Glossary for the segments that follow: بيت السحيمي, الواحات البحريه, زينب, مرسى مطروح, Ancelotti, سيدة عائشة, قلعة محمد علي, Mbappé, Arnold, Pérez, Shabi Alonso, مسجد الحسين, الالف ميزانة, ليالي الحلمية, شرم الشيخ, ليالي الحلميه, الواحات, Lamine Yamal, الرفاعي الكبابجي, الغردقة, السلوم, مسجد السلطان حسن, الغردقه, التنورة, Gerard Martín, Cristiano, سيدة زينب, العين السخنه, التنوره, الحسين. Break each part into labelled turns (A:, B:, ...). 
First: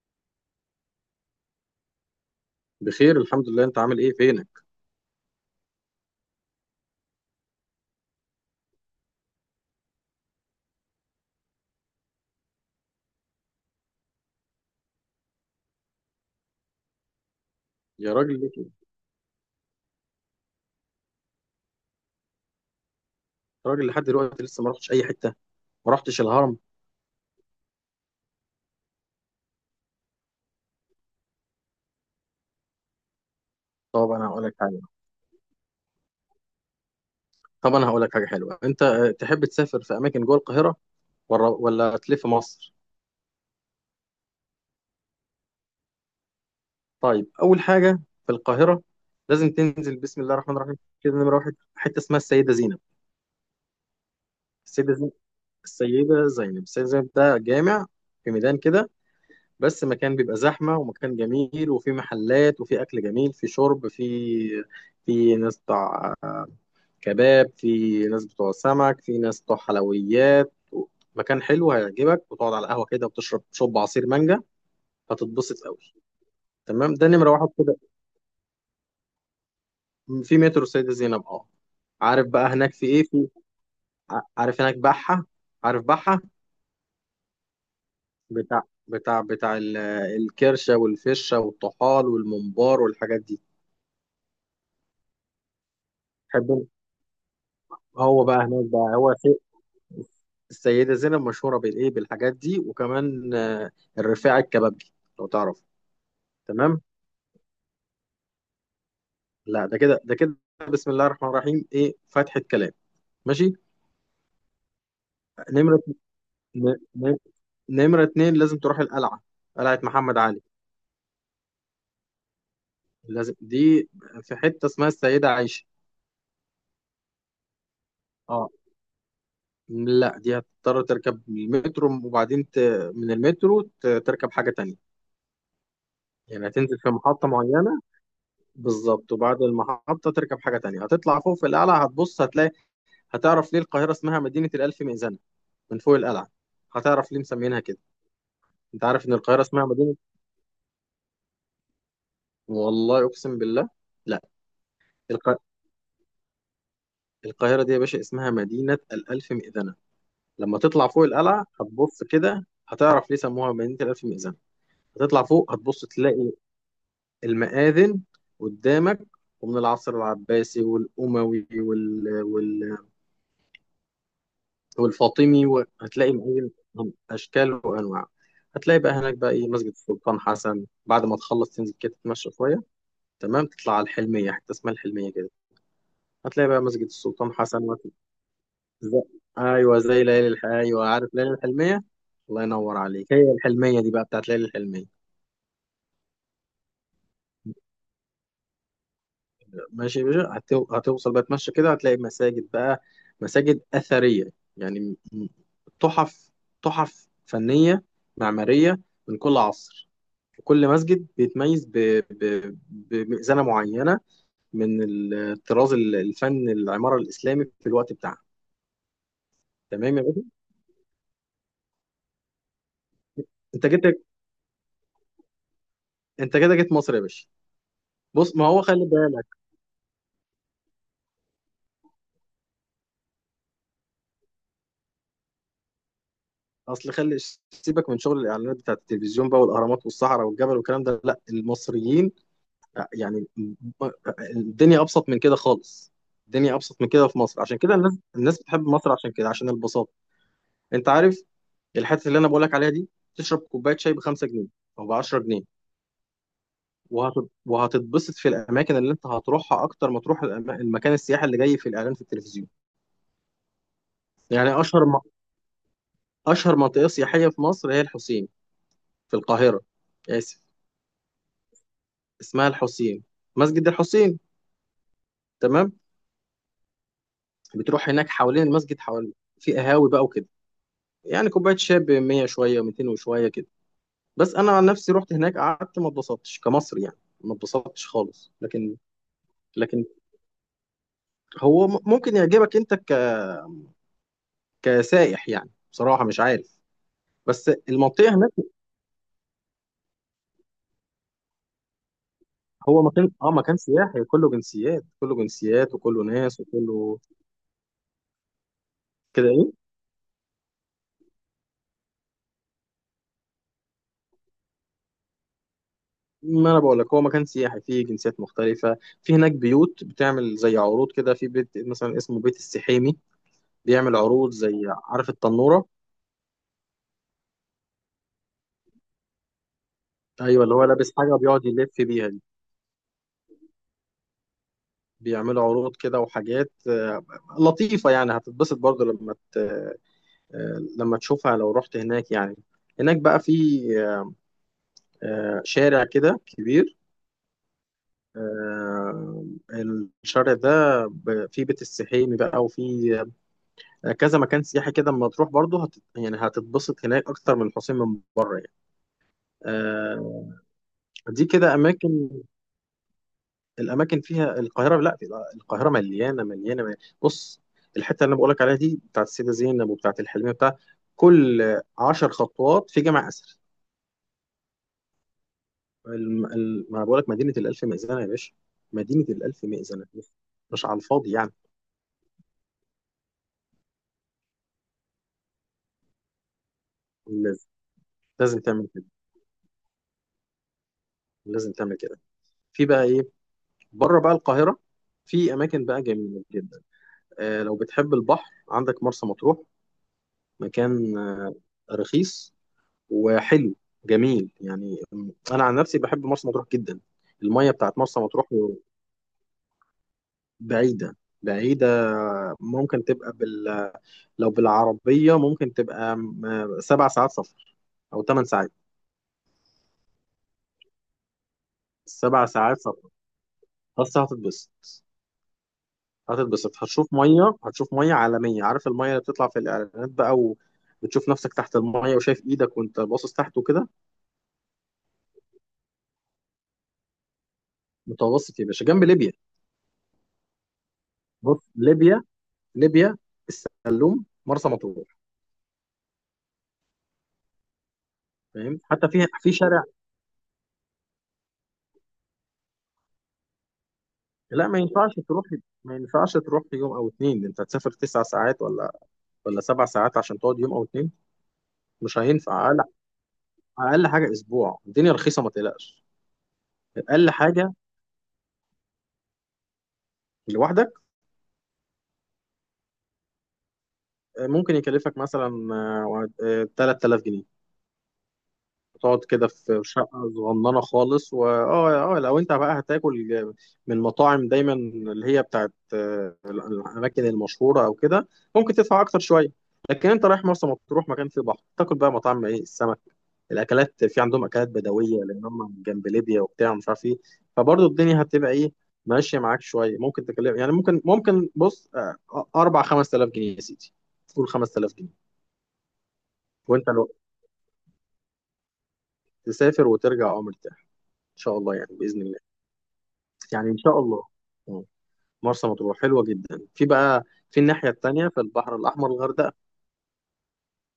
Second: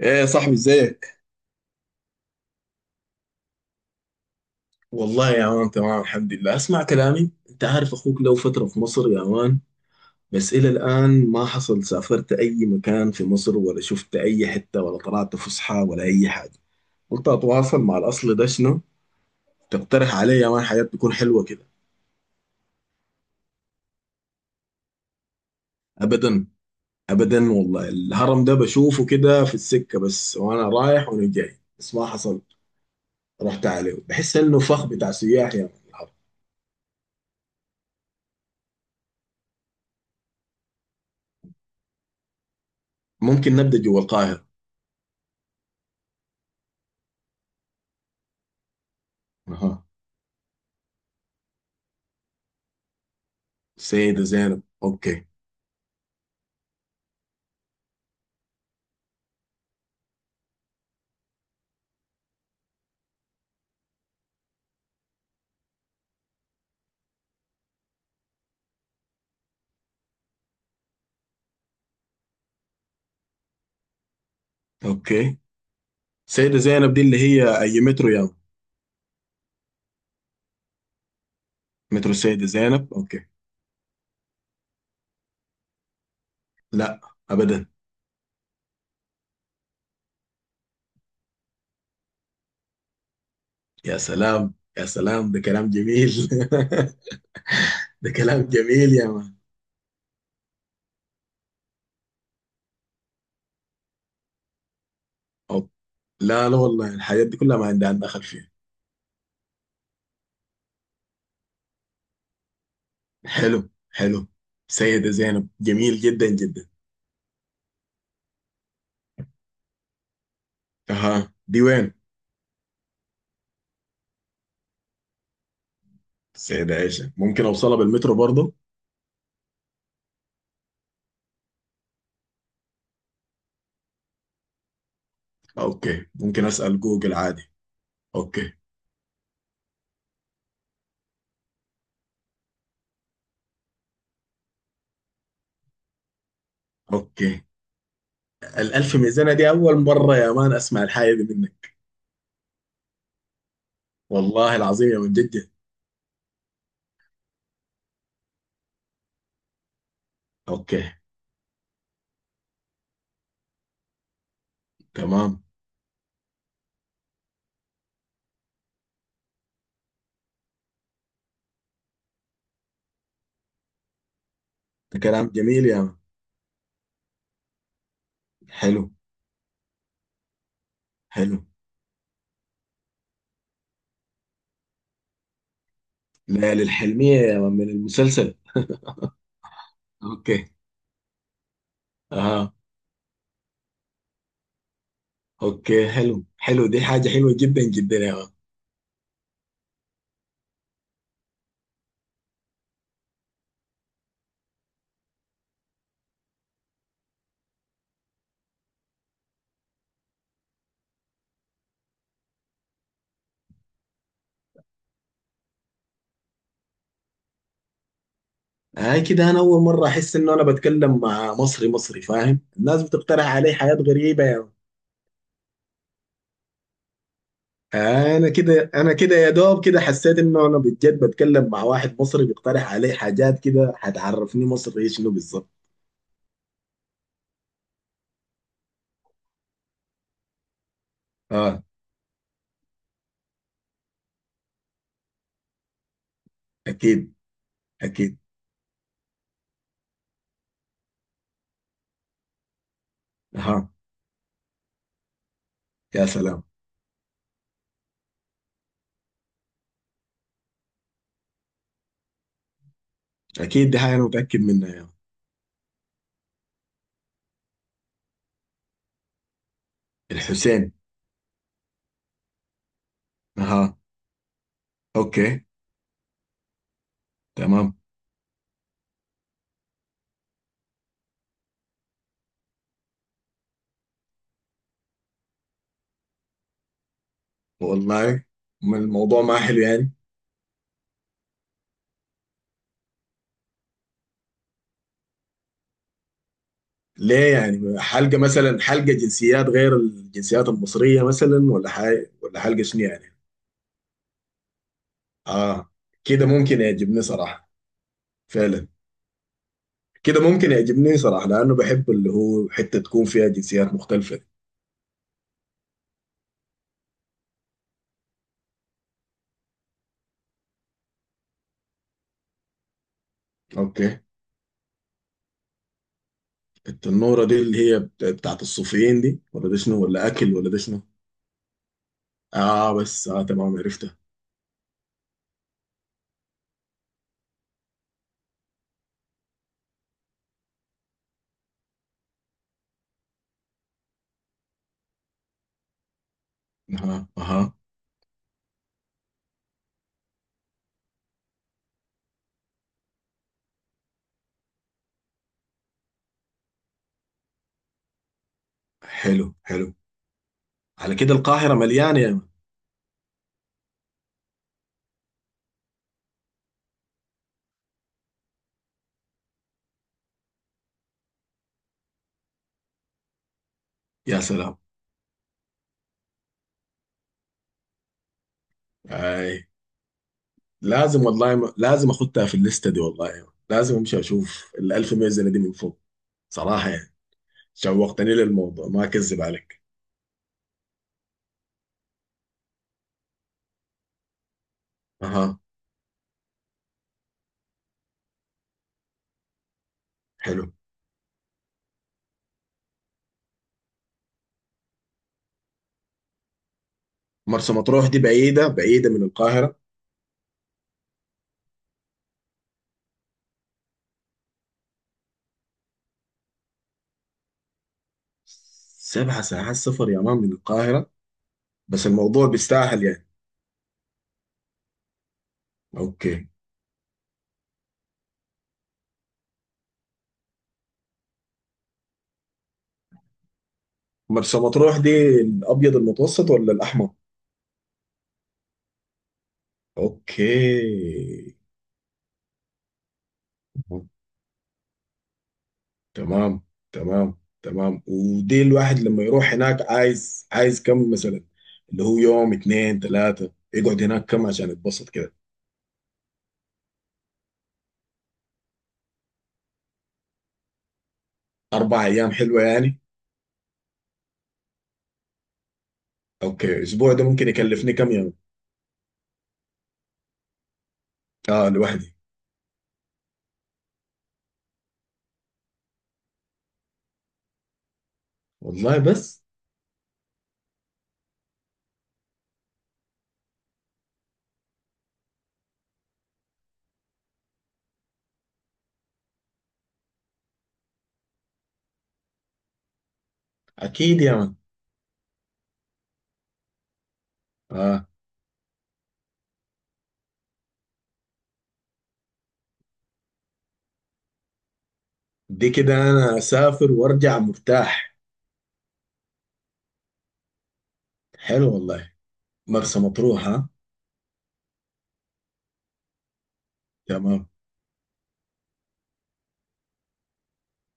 A: ايه يا صاحبي ازيك؟
B: بخير، الحمد لله. انت عامل ايه؟ فينك؟
A: والله يا مان تمام، الحمد لله. اسمع كلامي، انت عارف اخوك له فترة في مصر يا مان، بس الى الان ما حصل سافرت اي مكان في مصر ولا شفت اي حتة ولا طلعت فسحة ولا اي حاجة. قلت اتواصل مع
B: يا
A: الاصل،
B: راجل
A: ده
B: ليه كده؟
A: شنو تقترح علي يا مان حاجات تكون حلوة كده؟
B: يا راجل، لحد دلوقتي لسه ما رحتش اي حته، ما رحتش
A: ابدا.
B: الهرم.
A: ابدا والله، الهرم ده بشوفه كده في السكة بس، وانا رايح وانا جاي، بس ما حصل. رحت عليه
B: طب انا
A: بحس
B: هقول لك
A: انه
B: حاجه
A: فخ بتاع سياح يا مان الهرم.
B: طب انا هقول لك حاجه حلوه. انت تحب تسافر في اماكن جوه القاهره ولا تلف مصر؟
A: ممكن نبدا جوا القاهرة.
B: طيب، اول حاجه في القاهره، لازم
A: اها.
B: تنزل، بسم الله الرحمن الرحيم، كده نمره واحد حته اسمها
A: سيدة زينب،
B: السيده زينب
A: اوكي.
B: السيده زينب ده جامع في ميدان كده، بس مكان بيبقى زحمه ومكان جميل، وفي محلات وفي اكل جميل، في شرب، في ناس كباب، في ناس بتوع سمك، في ناس بتوع حلويات. مكان حلو هيعجبك، وتقعد على القهوة كده وتشرب شوب عصير مانجا.
A: اوكي،
B: هتتبسط قوي.
A: سيدة زينب
B: تمام،
A: دي
B: ده
A: اللي
B: نمرة واحد
A: هي
B: كده.
A: اي مترو يعني؟
B: في مترو سيدة زينب، اه.
A: مترو
B: عارف
A: سيدة
B: بقى هناك في
A: زينب،
B: ايه؟
A: اوكي.
B: في عارف هناك بحة؟ عارف بحة؟
A: لا، ابدا.
B: بتاع بتاع الكرشة والفشة والطحال والممبار والحاجات دي.
A: يا سلام يا سلام، ده كلام جميل.
B: تحب؟
A: ده
B: هو بقى
A: كلام
B: هناك
A: جميل
B: بقى،
A: يا
B: هو
A: مان.
B: في السيدة زينب مشهورة بالايه، بالحاجات دي، وكمان الرفاعي الكبابجي لو تعرف.
A: أوب. لا لا
B: تمام.
A: والله، الحاجات دي كلها ما عندها دخل فيها.
B: لا ده كده، ده كده، بسم الله الرحمن الرحيم، ايه فتحة كلام! ماشي.
A: حلو حلو. سيدة زينب
B: نمرة
A: جميل جدا جدا.
B: ن- ن- نمرة اتنين لازم تروح القلعة، قلعة محمد علي.
A: اها، دي وين؟
B: لازم دي، في حتة اسمها السيدة عائشة.
A: سيدة عائشة، ممكن اوصلها بالمترو
B: اه.
A: برضه؟
B: لا، دي هتضطر تركب المترو، وبعدين من المترو تركب حاجة تانية.
A: اوكي. ممكن
B: يعني هتنزل
A: اسأل
B: في
A: جوجل
B: محطة
A: عادي.
B: معينة
A: اوكي.
B: بالظبط، وبعد المحطة تركب حاجة تانية، هتطلع فوق في القلعة، هتبص هتلاقي، هتعرف ليه القاهرة اسمها مدينة الألف مئذنة. من فوق القلعة هتعرف ليه
A: اوكي،
B: مسمينها كده. انت
A: الالف
B: عارف ان
A: ميزانة
B: القاهرة
A: دي
B: اسمها
A: اول
B: مدينة؟
A: مرة يا مان اسمع الحاجة دي منك.
B: والله اقسم بالله، لا
A: والله العظيم يا من،
B: الق...
A: جد؟
B: القاهره دي يا باشا اسمها مدينه الالف مئذنه. لما تطلع
A: اوكي،
B: فوق القلعه هتبص كده، هتعرف ليه سموها مدينه الالف مئذنه. هتطلع
A: تمام.
B: فوق هتبص، تلاقي المآذن قدامك، ومن العصر العباسي والاموي
A: ده كلام
B: والفاطمي،
A: جميل يا من.
B: وهتلاقي مآذن من اشكال وانواع. هتلاقي
A: حلو
B: بقى هناك بقى ايه، مسجد السلطان حسن. بعد ما
A: حلو.
B: تخلص تنزل كده تتمشى شويه. تمام، تطلع على الحلميه، حته اسمها الحلميه كده، هتلاقي بقى
A: ليالي
B: مسجد
A: الحلمية
B: السلطان
A: يا من،
B: حسن.
A: من المسلسل.
B: زي... ايوه، زي ليالي
A: اوكي.
B: ايوه، عارف ليالي الحلميه. الله
A: اها.
B: ينور عليك. هي الحلميه دي بقى بتاعت ليالي الحلميه.
A: اوكي، حلو حلو، دي حاجة حلوة جدا جدا يا من.
B: ماشي يا باشا، هتوصل بقى، تمشي كده هتلاقي مساجد بقى، مساجد اثريه، يعني م- تحف، تحف فنيه معماريه، من كل عصر. وكل مسجد بيتميز بمئذنه معينه، من الطراز الفن العماره الاسلامي في الوقت بتاعها.
A: هاي كده، انا اول مرة
B: تمام يا
A: احس
B: باشا.
A: انه انا بتكلم مع مصري مصري فاهم، الناس بتقترح علي
B: انت
A: حاجات
B: جيت
A: غريبة يا من.
B: انت كده جيت مصر يا باشا؟
A: انا
B: بص، ما هو
A: كده
B: خلي
A: انا كده
B: بالك،
A: يا دوب كده، حسيت انه انا بجد بتكلم مع واحد مصري بيقترح علي حاجات كده، هتعرفني مصري شنو بالظبط.
B: اصل خلي سيبك من شغل الاعلانات بتاعت التلفزيون بقى، والاهرامات والصحراء والجبل والكلام ده، لا
A: اه.
B: المصريين يعني. الدنيا ابسط من كده خالص. الدنيا ابسط من كده
A: اكيد
B: في مصر، عشان كده الناس
A: اكيد.
B: الناس بتحب مصر، عشان كده، عشان البساطه. انت عارف، الحته اللي انا بقول لك عليها دي، تشرب
A: اها.
B: كوبايه شاي ب 5 جنيه او ب 10 جنيه،
A: يا سلام.
B: وهتتبسط في الاماكن اللي انت هتروحها اكتر ما تروح المكان السياحي اللي جاي في الاعلان في التلفزيون.
A: اكيد، دي حاجة انا متأكد
B: يعني
A: منها يا من.
B: اشهر منطقه سياحيه في مصر هي الحسين، في القاهره. اسف،
A: الحسين.
B: اسمها الحسين، مسجد
A: اها.
B: الحسين.
A: اوكي،
B: تمام.
A: تمام.
B: بتروح هناك حوالين المسجد، حوالين، في قهاوي بقى وكده، يعني كوبايه شاي ب 100 شويه و200 وشويه كده. بس انا عن نفسي رحت هناك قعدت، ما اتبسطتش كمصري يعني، ما اتبسطتش
A: والله،
B: خالص. لكن،
A: ما الموضوع ما حلو
B: لكن
A: يعني.
B: هو م- ممكن يعجبك انت كسائح يعني، بصراحه مش عارف.
A: ليه
B: بس
A: يعني؟
B: المنطقه
A: حلقة
B: هناك،
A: مثلا، حلقة جنسيات غير الجنسيات المصرية مثلا، ولا حاجة، ولا حلقة شنو
B: هو
A: يعني؟
B: مكان، مكان سياحي، كله جنسيات، كله
A: اه.
B: جنسيات، وكله
A: كده
B: ناس،
A: ممكن
B: وكله
A: يعجبني صراحة، فعلا.
B: كده.
A: كده ممكن يعجبني صراحة لأنه بحب اللي هو حتة تكون فيها جنسيات مختلفة.
B: ما انا بقول لك، هو مكان سياحي فيه جنسيات مختلفه. في هناك بيوت بتعمل زي عروض كده، في بيت مثلا اسمه بيت السحيمي، بيعمل
A: اوكي.
B: عروض، زي عارف التنوره؟
A: التنورة دي اللي هي بتاعت الصوفيين دي، ولا ده شنو، ولا أكل،
B: ايوه،
A: ولا
B: اللي
A: ده
B: هو
A: شنو؟
B: لابس حاجه وبيقعد يلف بيها دي.
A: اه بس، اه تمام، عرفتها.
B: بيعملوا عروض كده وحاجات لطيفه يعني، هتتبسط برضه لما ت... آه، لما تشوفها لو رحت هناك يعني. هناك بقى في شارع كده كبير،
A: اها اها.
B: آه، الشارع ده فيه بيت السحيمي بقى، وفيه كذا مكان سياحي كده، اما تروح برضه يعني هتتبسط هناك اكتر من الحسين من بره يعني.
A: حلو حلو.
B: آه
A: على كده
B: دي
A: القاهرة
B: كده
A: مليانة يا
B: اماكن،
A: مان.
B: الاماكن فيها القاهره، لا القاهره مليانه، مليانه، مليانة. بص، الحته اللي انا بقولك عليها دي بتاعت السيده زينب وبتاعت الحلميه، بتاع، كل 10 خطوات في جامع اثري.
A: يا سلام.
B: ما بقولك مدينه الالف مئذنه يا باشا. مدينه
A: اي،
B: الالف مئذنه، مش على
A: لازم
B: الفاضي يعني.
A: والله، لازم اخدها في الليستة دي والله يا مان. لازم امشي اشوف الألف ميزة دي من فوق، صراحة يعني.
B: لازم
A: شوقتني
B: لازم تعمل
A: للموضوع، ما
B: كده،
A: اكذب عليك.
B: لازم تعمل كده. في بقى ايه بره بقى القاهره، في
A: اها.
B: اماكن بقى جميله جدا. لو بتحب البحر، عندك مرسى مطروح.
A: حلو.
B: مكان رخيص وحلو، جميل يعني. انا عن نفسي بحب مرسى مطروح جدا، المية
A: مرسى
B: بتاعت
A: مطروح دي
B: مرسى مطروح.
A: بعيدة بعيدة من القاهرة؟
B: بعيدة، بعيدة. ممكن تبقى لو بالعربية ممكن تبقى 7 ساعات سفر، أو 8 ساعات.
A: 7 ساعات سفر يا مان من القاهرة؟ بس
B: سبع
A: الموضوع
B: ساعات
A: بيستاهل
B: سفر
A: يعني.
B: بس هتتبسط
A: اوكي.
B: هتتبسط هتشوف مية، هتشوف مية عالمية، عارف المية اللي بتطلع في الإعلانات بقى، وبتشوف نفسك تحت المية، وشايف إيدك وأنت باصص تحت وكده.
A: مرسى مطروح دي الابيض المتوسط ولا الاحمر؟
B: متوسط يا باشا، جنب ليبيا.
A: اوكي.
B: بص، ليبيا، ليبيا، السلوم، مرسى مطروح.
A: تمام تمام تمام. ودي
B: فاهم؟
A: الواحد
B: حتى
A: لما
B: في
A: يروح
B: في
A: هناك
B: شارع.
A: عايز عايز كم مثلا؟ اللي هو يوم اتنين تلاتة يقعد هناك، كم
B: لا
A: عشان
B: ما
A: يتبسط
B: ينفعش
A: كده؟
B: تروح، ما ينفعش تروح يوم او اتنين. انت هتسافر 9 ساعات ولا 7 ساعات عشان تقعد يوم او اتنين؟
A: أربع
B: مش
A: أيام حلوة
B: هينفع اقل.
A: يعني.
B: اقل حاجه اسبوع، الدنيا رخيصه، ما تقلقش.
A: أوكي، الأسبوع ده
B: اقل
A: ممكن
B: حاجه
A: يكلفني كم يوم؟
B: لوحدك
A: آه، لوحدي.
B: ممكن يكلفك مثلا، 3000 جنيه.
A: والله؟
B: تقعد
A: بس.
B: كده في شقة صغننة خالص. واه اه آه، لو انت بقى هتاكل من مطاعم دايما، اللي هي بتاعت الأماكن المشهورة أو كده، ممكن تدفع أكتر شوية. لكن انت رايح مرسى مطروح، مكان فيه بحر، تاكل بقى مطاعم ايه، السمك، الأكلات.
A: أكيد
B: في
A: يا
B: عندهم
A: مان.
B: أكلات بدوية لأن هم جنب ليبيا وبتاع، ومش عارف ايه. فبرضه
A: آه.
B: الدنيا هتبقى ايه، ماشية معاك شوية، ممكن تكلم يعني، ممكن بص، أربع خمس آلاف جنيه يا سيدي. قول 5000 جنيه.
A: دي كده أنا
B: وأنت
A: أسافر
B: لو
A: وأرجع مرتاح.
B: تسافر وترجع أمر مرتاح، إن شاء
A: حلو
B: الله يعني،
A: والله.
B: بإذن الله،
A: مرسى مطروح، ها.
B: يعني ان شاء الله. مم. مرسى مطروح حلوه جدا. في بقى
A: تمام.
B: في الناحيه التانيه في البحر الاحمر الغردقه.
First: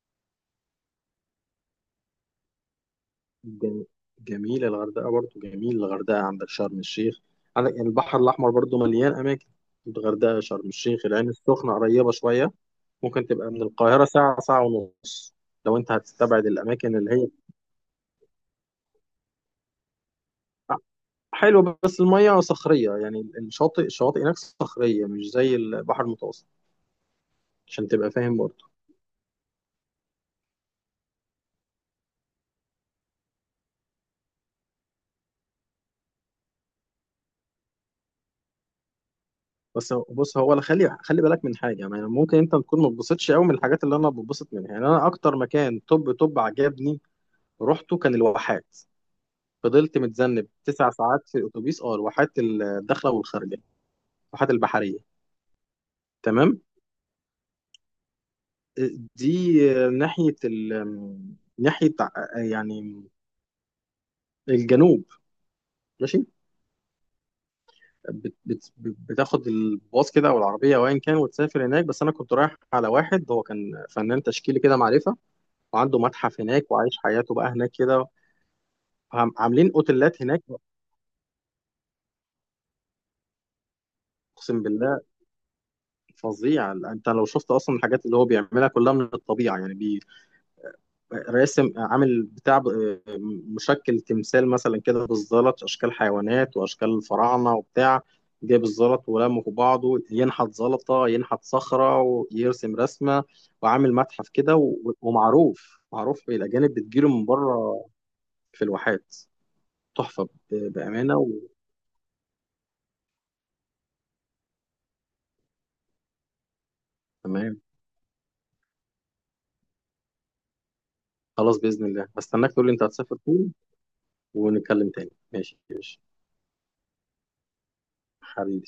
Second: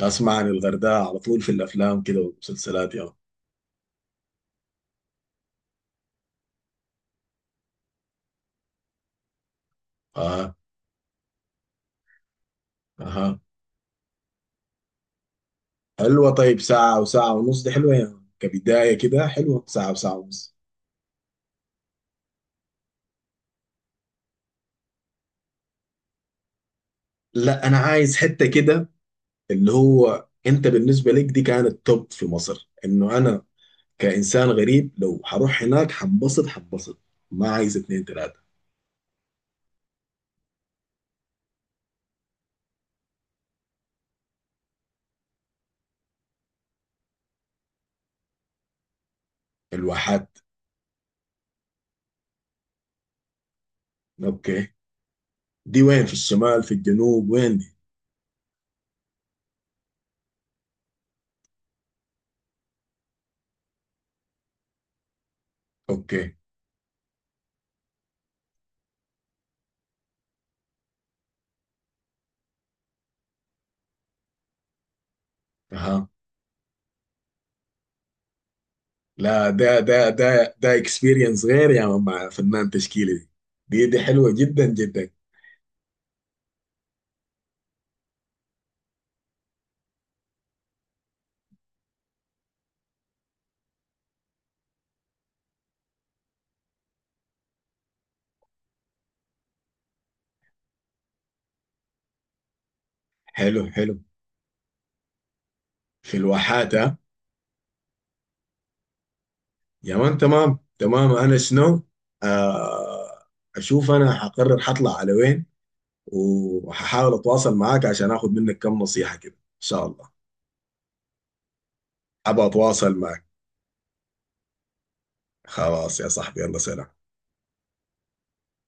A: أسمع عن الغردقة على طول في الأفلام كده والمسلسلات يا مان.
B: جم- جميله الغردقه برضو، جميل الغردقه، عندك شرم الشيخ، عندك يعني البحر الاحمر برضو مليان اماكن، الغردقه،
A: آه.
B: شرم الشيخ. العين السخنه قريبه شويه. ممكن
A: أها.
B: تبقى من القاهره ساعه، ساعه ونص، لو انت
A: حلوة،
B: هتستبعد
A: طيب
B: الاماكن
A: ساعة
B: اللي هي
A: وساعة ونص دي حلوة يعني، كبداية كده حلوة ساعة وساعة ونص.
B: حلوه. بس الميه صخريه يعني، الشواطئ هناك صخريه، مش زي البحر المتوسط،
A: لا، أنا
B: عشان تبقى
A: عايز
B: فاهم
A: حتة
B: برضو.
A: كده اللي هو أنت بالنسبة لك دي كانت توب في مصر، إنه أنا كإنسان غريب لو هروح هناك حنبسط حنبسط. ما عايز اتنين تلاتة.
B: بس بص، هو انا خلي بالك من حاجه يعني، ممكن انت تكون ما تبسطش قوي من الحاجات اللي انا بتبسط منها. يعني انا اكتر مكان طب عجبني رحته كان الواحات. فضلت
A: الواحات،
B: متذنب 9 ساعات في الاتوبيس، الواحات الداخله والخارجه، الواحات
A: أوكي.
B: البحريه.
A: دي وين، في
B: تمام.
A: الشمال في الجنوب؟ وين دي؟
B: آه، دي ناحيه ال ناحيه يعني الجنوب. ماشي.
A: أوكي.
B: بتاخد الباص كده او العربيه او ايا كان وتسافر هناك. بس انا كنت رايح على واحد، هو كان فنان تشكيلي كده، معرفه، وعنده
A: أها.
B: متحف هناك، وعايش حياته بقى هناك كده.
A: لا،
B: عاملين
A: ده ده
B: اوتيلات هناك.
A: ده ده اكسبيرينس غير يا مان، مع فنان تشكيلي دي، دي حلوة
B: اقسم
A: جدا
B: بالله
A: جدا.
B: فظيع. انت لو شفت اصلا الحاجات اللي هو بيعملها كلها من الطبيعه، يعني راسم، عامل بتاع، مشكل تمثال مثلا كده بالزلط، اشكال حيوانات واشكال الفراعنه وبتاع. جايب الزلط ولمه في بعضه، ينحت زلطه، ينحت صخره، ويرسم رسمه.
A: حلو حلو.
B: وعامل متحف كده، ومعروف،
A: في
B: معروف،
A: الواحات.
B: الاجانب بتجيله من بره، في الواحات.
A: يا مان،
B: تحفه
A: تمام تمام.
B: بامانه
A: انا شنو؟ آه. اشوف انا حقرر حطلع على وين، وهحاول اتواصل
B: تمام.
A: معاك عشان اخذ منك كم نصيحة كده، ان شاء الله.
B: خلاص، بإذن الله
A: ابى
B: هستناك تقول لي انت
A: اتواصل
B: هتسافر
A: معك.
B: فين، ونتكلم تاني. ماشي،
A: خلاص
B: ماشي
A: يا صاحبي، يلا سلام.
B: حبيبي.